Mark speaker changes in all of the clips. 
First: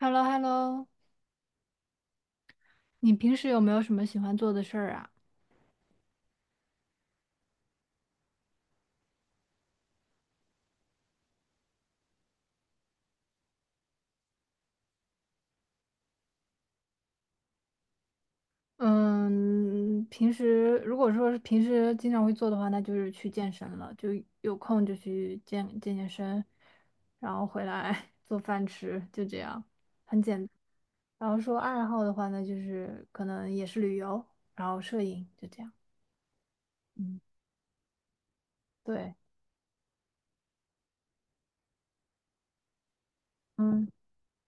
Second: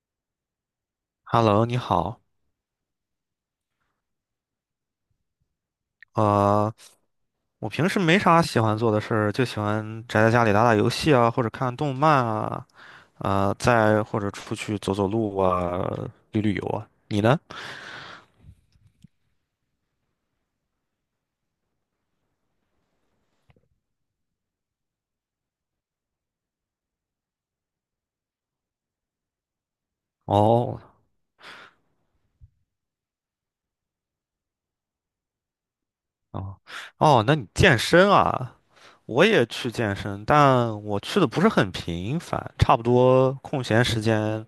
Speaker 1: h e l l o h e l l o
Speaker 2: Hello，你好。
Speaker 1: 你平时有没有什么喜欢做的事儿啊？
Speaker 2: 呃，我平时没啥喜欢做的事儿，就喜欢宅在家里打打游戏啊，或者看动漫啊，再或者出去走走路啊，游啊。你呢？
Speaker 1: 嗯，平时如果说是平时经常会做的话，那就是去健身了，就有空就去健身，然后回来 做饭吃，就这样，很简单。
Speaker 2: 哦，
Speaker 1: 然后说爱好的话呢，就是可能也是旅游，然后摄影，就这样。
Speaker 2: 哦，
Speaker 1: 嗯，
Speaker 2: 哦，那你健身啊？
Speaker 1: 对，
Speaker 2: 我也去健身，但我去的不是很频繁，差不多空闲
Speaker 1: 嗯
Speaker 2: 时间，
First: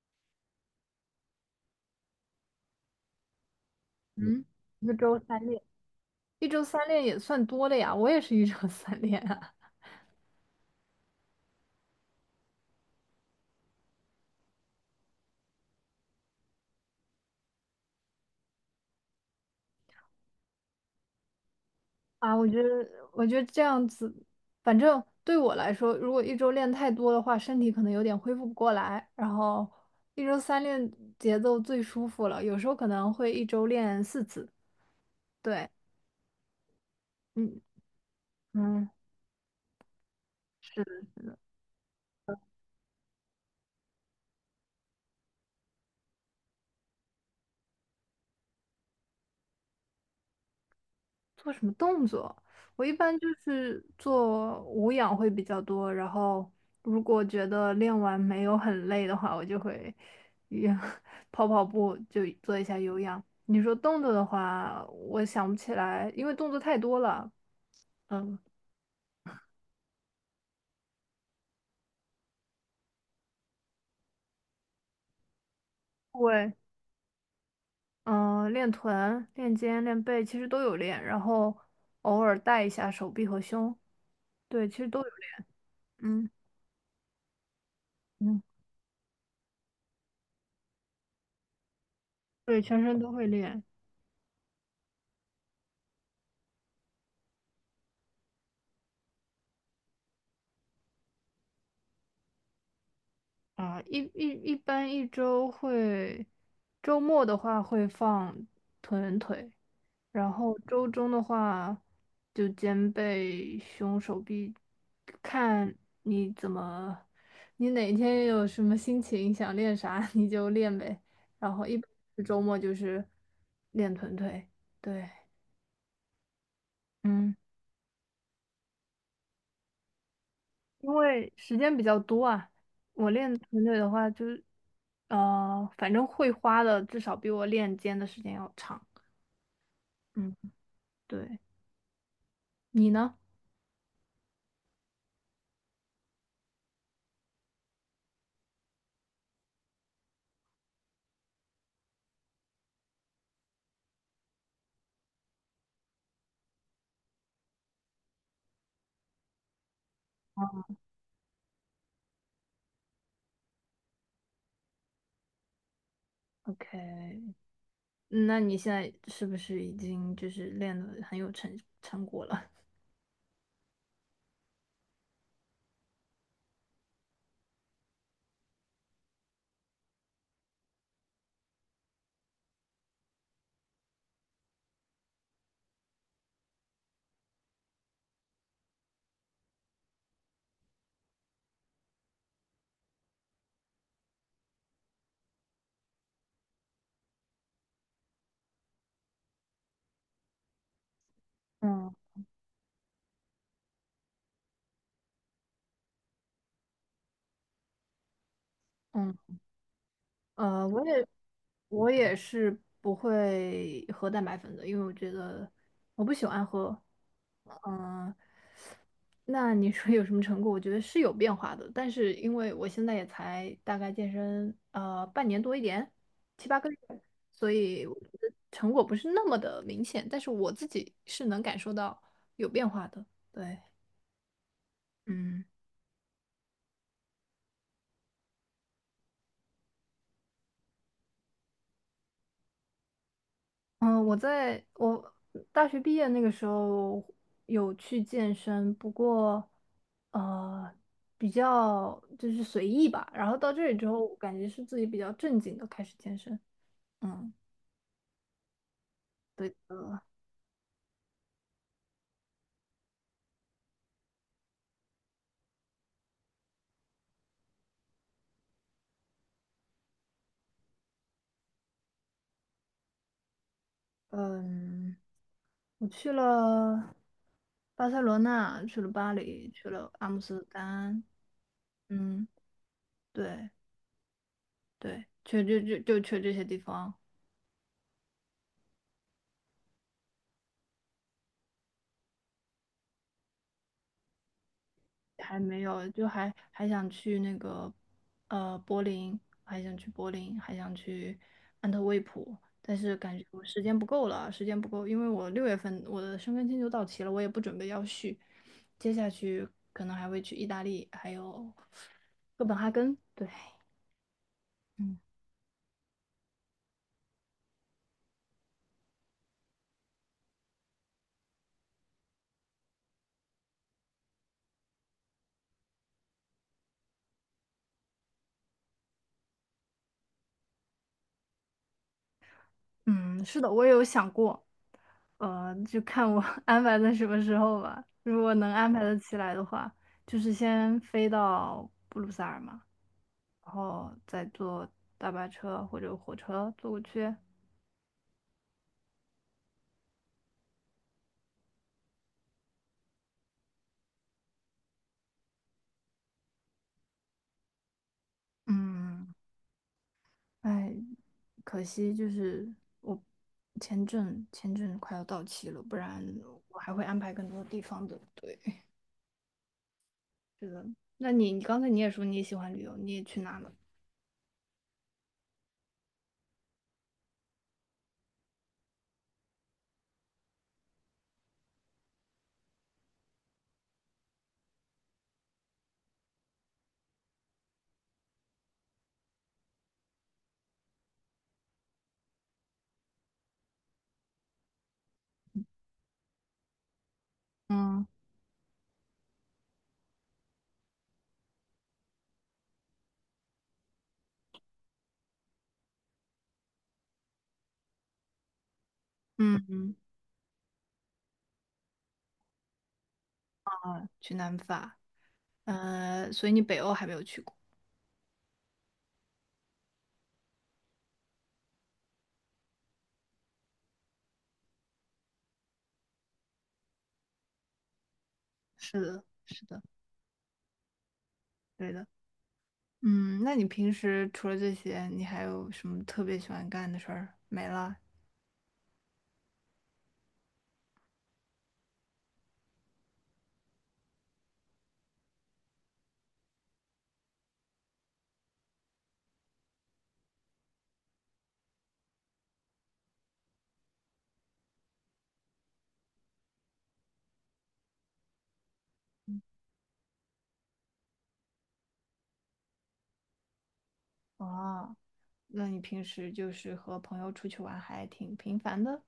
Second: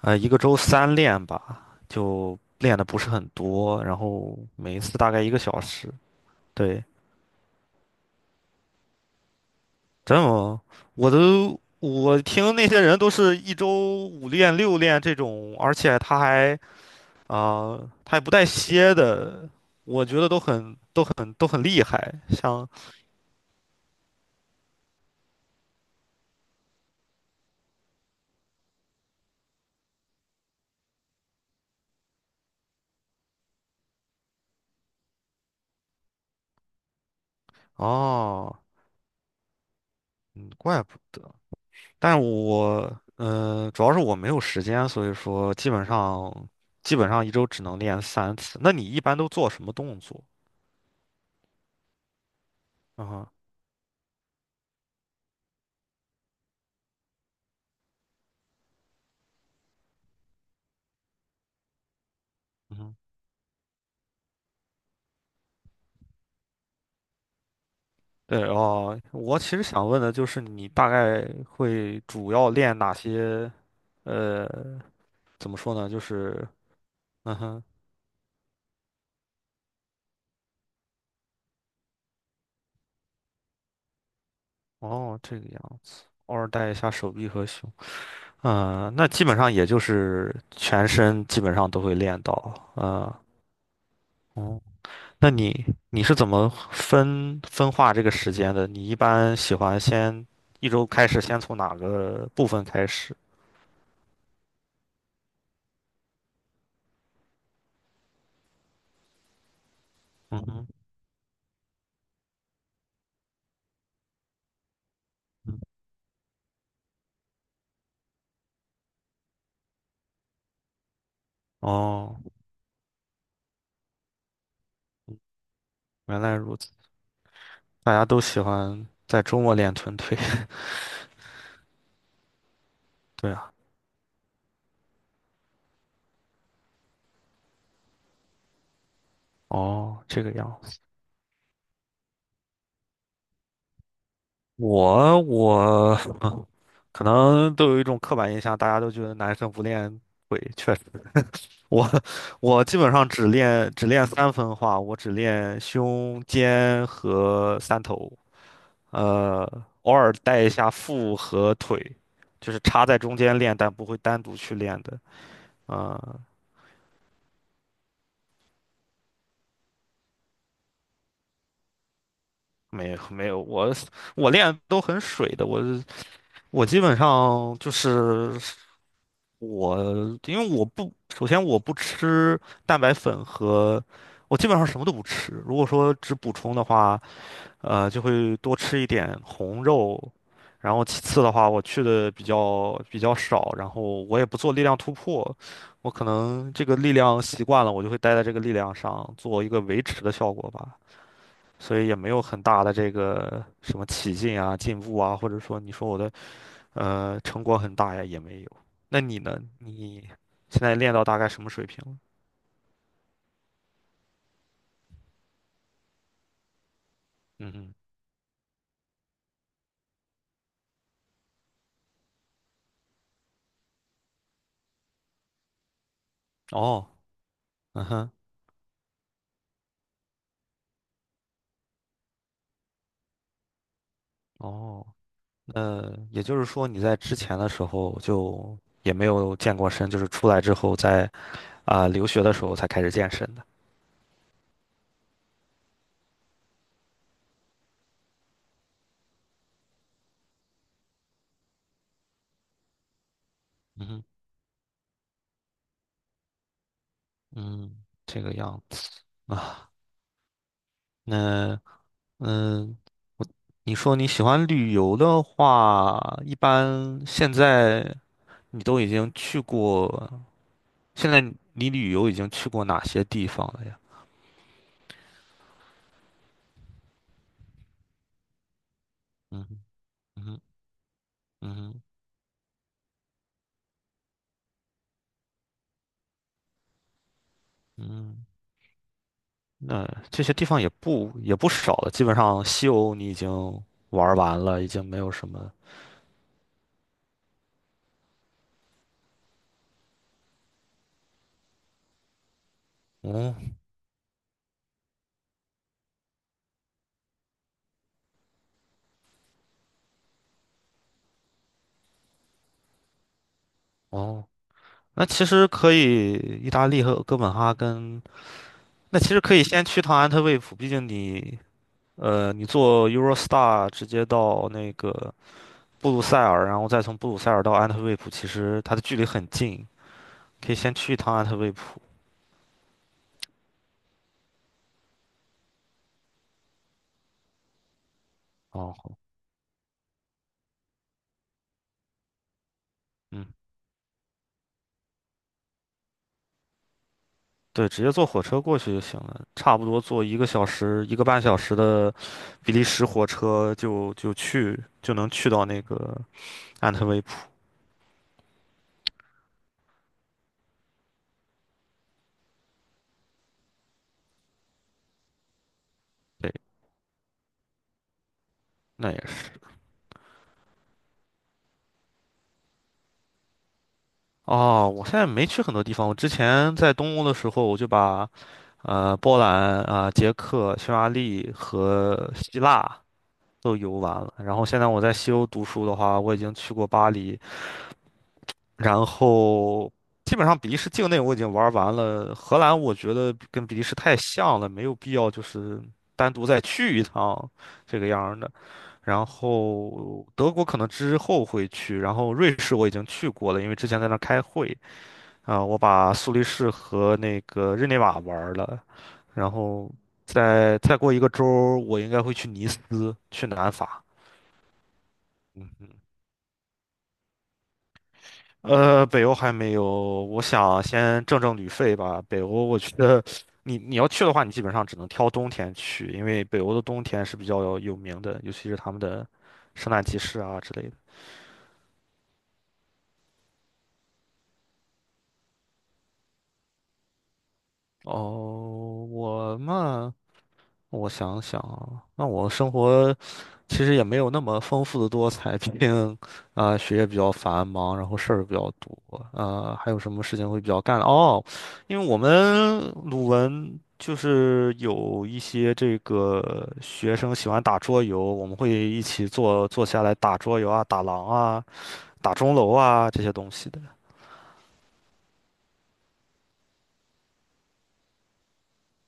Speaker 2: 一个周三练吧，就练的不是很多，然后
Speaker 1: 嗯，
Speaker 2: 每一
Speaker 1: 一
Speaker 2: 次大
Speaker 1: 周
Speaker 2: 概一个
Speaker 1: 三练，
Speaker 2: 小时。
Speaker 1: 一周
Speaker 2: 对。
Speaker 1: 三练也算多了呀，我也是一周三练。啊。
Speaker 2: 真的吗？我听那些人都是一周五练六练这种，而且他还啊、他也不带歇的，我觉得都很厉害。
Speaker 1: 啊，我觉得这样子，反正对我来说，如果一周练太多的话，身体可能有点恢复不过来。然后一周三练节奏最舒服了，有时候可能会一周练四次。对，嗯
Speaker 2: 哦，
Speaker 1: 嗯，
Speaker 2: 嗯，怪不
Speaker 1: 是
Speaker 2: 得。但是我主要是我没有时间，所以说基本上一周只能练三次。那你一般都做什么动作？
Speaker 1: 做什么动作？我一
Speaker 2: 啊
Speaker 1: 般就
Speaker 2: 哈，
Speaker 1: 是做无氧会比较多，然后如果觉得练完没有很累的话，我就会也 跑跑步，就做一下有氧。你说动作的话，我想不起来，因为动作太多了。嗯，
Speaker 2: 对哦，我其实想问的就是，你大概会主要练哪些？呃，怎么说呢？就是，
Speaker 1: 对，
Speaker 2: 嗯哼，
Speaker 1: 嗯，练臀、练肩、练背其实都有练，然后偶尔带一下手臂和胸，对，其实都有
Speaker 2: 哦，这
Speaker 1: 练。
Speaker 2: 个样，
Speaker 1: 嗯
Speaker 2: 偶尔带一下手臂和胸。
Speaker 1: 嗯，
Speaker 2: 嗯，那基本上也就是全身基本上都会练到。
Speaker 1: 对，全身
Speaker 2: 嗯，
Speaker 1: 都会练。
Speaker 2: 哦，那你是怎么分化这个时间的？你一般喜欢先一周开始，先从哪个部分开始？
Speaker 1: 啊，一般一周会，周末的话会放臀腿，然
Speaker 2: 嗯
Speaker 1: 后
Speaker 2: 哼，
Speaker 1: 周中的话就肩背、胸、手臂，
Speaker 2: 嗯，
Speaker 1: 看你怎么，你哪天有什么心情想练啥 你就练呗。然后一般
Speaker 2: 哦，
Speaker 1: 是周末就是练臀腿，对，
Speaker 2: 原来如此。
Speaker 1: 嗯。
Speaker 2: 大家都喜欢在周末练臀腿。
Speaker 1: 因为时间比较多啊，我
Speaker 2: 对
Speaker 1: 练
Speaker 2: 啊，
Speaker 1: 臀腿的话，就是，反正会花的至少比我练肩的时间要长。
Speaker 2: 哦，这个
Speaker 1: 嗯，
Speaker 2: 样子。
Speaker 1: 对，你呢
Speaker 2: 我可能都有一种刻板印象，大家都觉得男生不练腿，确实，我 我基本上只练三分化，我只练胸肩和三头，呃，偶尔带一下腹和腿，就是插在中间练，但不会单独去练的。呃，
Speaker 1: ？OK，那你现在是不是已经就是练的很有成果了？
Speaker 2: 没有没有，我练都很水的，我基本上就是。我因为我不，首先我不吃蛋白粉和，我基本上什么都不吃。如果说只补充的话，就会多吃一点红肉，然后其次的话，我去的比较少，然后我也不做力量突破，我可能这个力量习惯了，我就会待在这个力量上做一个维持的效果吧，所以
Speaker 1: 嗯
Speaker 2: 也没有很大的这个什么起劲啊、进步啊，或者说你说我的。成果很大呀，也没有。那
Speaker 1: 嗯，
Speaker 2: 你呢？你现
Speaker 1: 呃，
Speaker 2: 在
Speaker 1: 我
Speaker 2: 练到
Speaker 1: 也
Speaker 2: 大概什么水平
Speaker 1: 我
Speaker 2: 了？
Speaker 1: 也是不会喝蛋白粉的，因为我觉得我不喜欢喝。
Speaker 2: 嗯哼，
Speaker 1: 嗯、那你说有什么成果？我觉得是有变化的，但是因为我现在也才大概健身半年多一点，七八个月，
Speaker 2: 哦，
Speaker 1: 所
Speaker 2: 嗯
Speaker 1: 以我觉
Speaker 2: 哼，
Speaker 1: 得成果不是那么的明显，但是我自己是能感受到有变化的。对，
Speaker 2: 哦，
Speaker 1: 嗯
Speaker 2: 那也就是说你在之前的时候就也没有健过身，就是出来之后在留学的时候才开始健身的。
Speaker 1: 嗯，我大学毕业那个时候有去健身，不过呃比较就是随意吧，然后到这里之后，我感觉是自己比较正经的开始健身。嗯，
Speaker 2: 嗯，这个样子
Speaker 1: 对
Speaker 2: 啊。
Speaker 1: 的。
Speaker 2: 那嗯，你说你喜欢旅游的话，一般现在你都已经去过，现在你旅游已经去过哪些地方了呀？
Speaker 1: 嗯，我去了巴塞罗那，去了巴
Speaker 2: 嗯。
Speaker 1: 黎，去了阿姆
Speaker 2: 嗯
Speaker 1: 斯
Speaker 2: 哼，
Speaker 1: 特丹，
Speaker 2: 嗯哼，
Speaker 1: 嗯，对对，就就就去这些地方，
Speaker 2: 嗯，那这些地方也不少了，基本上西欧你已经玩儿完了，已经没有什
Speaker 1: 还
Speaker 2: 么。
Speaker 1: 没有，就还想去那个柏林，还想去柏林，还想去安特卫普，但是感觉
Speaker 2: 哦
Speaker 1: 我时间不够了，时间不够，因为我六月份我的申根签就到期了，我也不准备要续，接下去可能还会去意大利，还有哥本哈根，对。
Speaker 2: 哦，
Speaker 1: 嗯。
Speaker 2: 那其实可以，意大利和哥本哈根，那其实可以先去趟安特卫普，毕竟你坐 Eurostar 直接到那个布鲁塞尔，然后再从布鲁塞尔到安特卫普，其实它的距离很近，可以先去一趟安特卫普。
Speaker 1: 嗯，是的，我也有想过，呃，就看我 安排在什么时候吧。如果能安
Speaker 2: 哦，
Speaker 1: 排得起来的话，就是先飞到布鲁塞尔嘛，
Speaker 2: 嗯。
Speaker 1: 然后再坐大巴车或者火车坐过去。
Speaker 2: 对，直接坐火车过去就行了，差不多坐一个小时、一个半小时的比利时火车就能去到那个安特卫普。
Speaker 1: 嗯，哎，可惜就是我签证快要到期了，不然
Speaker 2: 对，
Speaker 1: 我还会安排更多地方的。对，
Speaker 2: 那也是。
Speaker 1: 是的。那你刚才你也说你也喜欢旅游，你也去哪了？
Speaker 2: 哦，我现在没去很多地方。我之前在东欧的时候，我就把波兰啊、捷克、匈牙利和希腊都游完了。然后现在我在西欧读书的话，我已经去过巴黎，然后基本上比利时境内我已经玩完了，荷兰我觉得跟比利时太像了，没有必要就是单独再去一趟这
Speaker 1: 嗯
Speaker 2: 个样儿的。然后德国可能之后会去，然后瑞士我已经去过了，因为之前在那儿开会啊，我把苏黎世和那个日内瓦玩了，然
Speaker 1: 嗯
Speaker 2: 后
Speaker 1: 嗯，
Speaker 2: 再过一个周儿我应该会去尼斯，去南法。
Speaker 1: 啊去南法。
Speaker 2: 嗯，
Speaker 1: 呃，所以你北欧还没有去过。
Speaker 2: 北欧还没有，我想先挣挣旅费吧。北欧，我觉得你要去的话，你基本上只能挑冬天去，因为北欧的冬天是比较有名的，尤其是他
Speaker 1: 是
Speaker 2: 们
Speaker 1: 的，
Speaker 2: 的
Speaker 1: 是的，
Speaker 2: 圣诞集市啊之类的。
Speaker 1: 对的。嗯，那你平时除了这些，你还有什么特别喜欢干的事儿？没了。
Speaker 2: 哦，我嘛，我想想啊，那我生活。其实也没有那么丰富的多彩，毕竟，学业比较繁忙，然后事儿比较多，还有什么事情会比较干哦？因为我们鲁文就是有一些这个学生喜欢打桌游，我们会一起坐下来打桌游啊、打狼啊、打钟楼啊这些东西的，
Speaker 1: 啊？那你平时就是和朋友出去玩还挺频繁的？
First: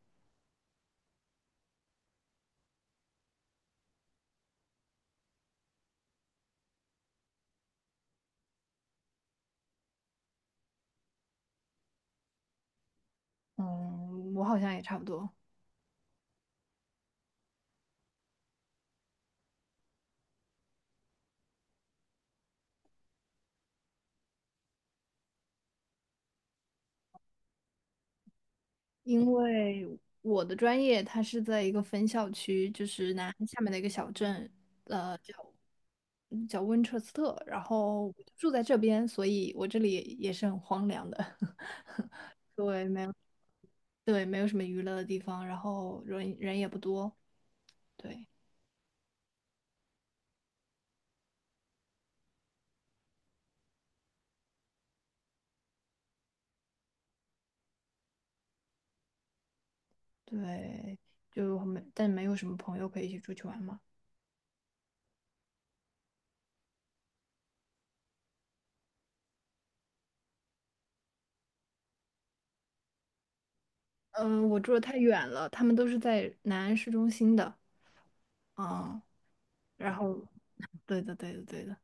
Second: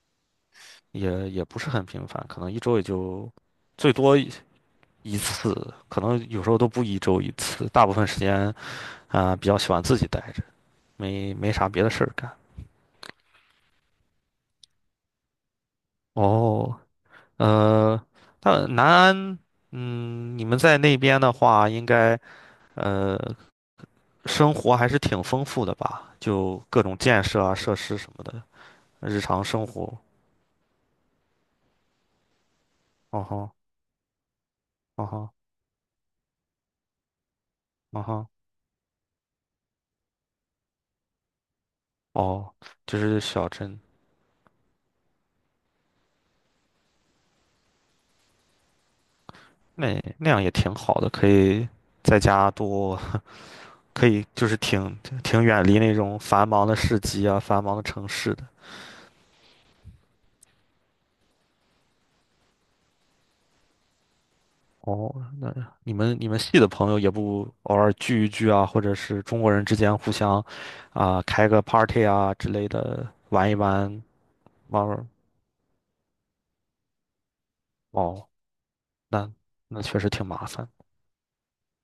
Speaker 2: 也不是很频繁，可能一周也就最多一次，可能有时候都不一周一次，大部分时间比较喜欢自己待着。没啥别的事儿干。
Speaker 1: 嗯，我好像也差不多，
Speaker 2: 哦，呃，那南安，嗯，你们在那边的话，应该呃，生活还是挺丰富的吧？就各种建设啊、设施什么的，日
Speaker 1: 因
Speaker 2: 常生
Speaker 1: 为
Speaker 2: 活。
Speaker 1: 我的专业它是在一个分校区，就是
Speaker 2: 哦
Speaker 1: 南安
Speaker 2: 吼，
Speaker 1: 下面的一个小镇，
Speaker 2: 哦
Speaker 1: 呃，叫
Speaker 2: 吼，
Speaker 1: 叫温彻斯特，然
Speaker 2: 哦
Speaker 1: 后我
Speaker 2: 吼，
Speaker 1: 就住在这边，所以我这里也是很荒凉的。
Speaker 2: 哦，
Speaker 1: 对，
Speaker 2: 就
Speaker 1: 没有。
Speaker 2: 是小镇，
Speaker 1: 对，没有什么娱乐的地方，然后人也不多，对
Speaker 2: 那样也挺好的，可以在家多，可以就是挺远离那种繁忙的市集啊、繁忙的城市的。
Speaker 1: 对，就没，但没有什么朋友可以一起出去玩嘛。
Speaker 2: 哦，那你们系的朋友也不偶尔聚一聚啊，或者是中国人之间互相开个 party 啊之类的玩一玩，
Speaker 1: 嗯，我住的
Speaker 2: 玩
Speaker 1: 太
Speaker 2: 玩
Speaker 1: 远了，他们都是在南安市中心的，
Speaker 2: 哦，
Speaker 1: 嗯，
Speaker 2: 那那
Speaker 1: 然
Speaker 2: 确实
Speaker 1: 后，
Speaker 2: 挺麻烦，
Speaker 1: 对的，对的，对的，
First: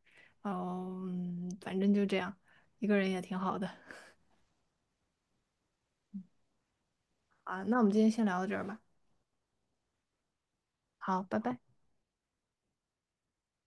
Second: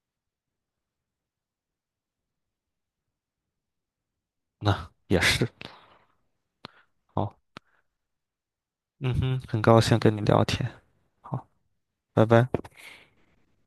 Speaker 1: 嗯，反正就这样，一个人也挺好的。
Speaker 2: 那也是。好，
Speaker 1: 啊，那我们今天先聊到这儿吧，
Speaker 2: 嗯哼，很高兴跟你聊天，
Speaker 1: 好，拜
Speaker 2: 好，
Speaker 1: 拜。
Speaker 2: 拜拜。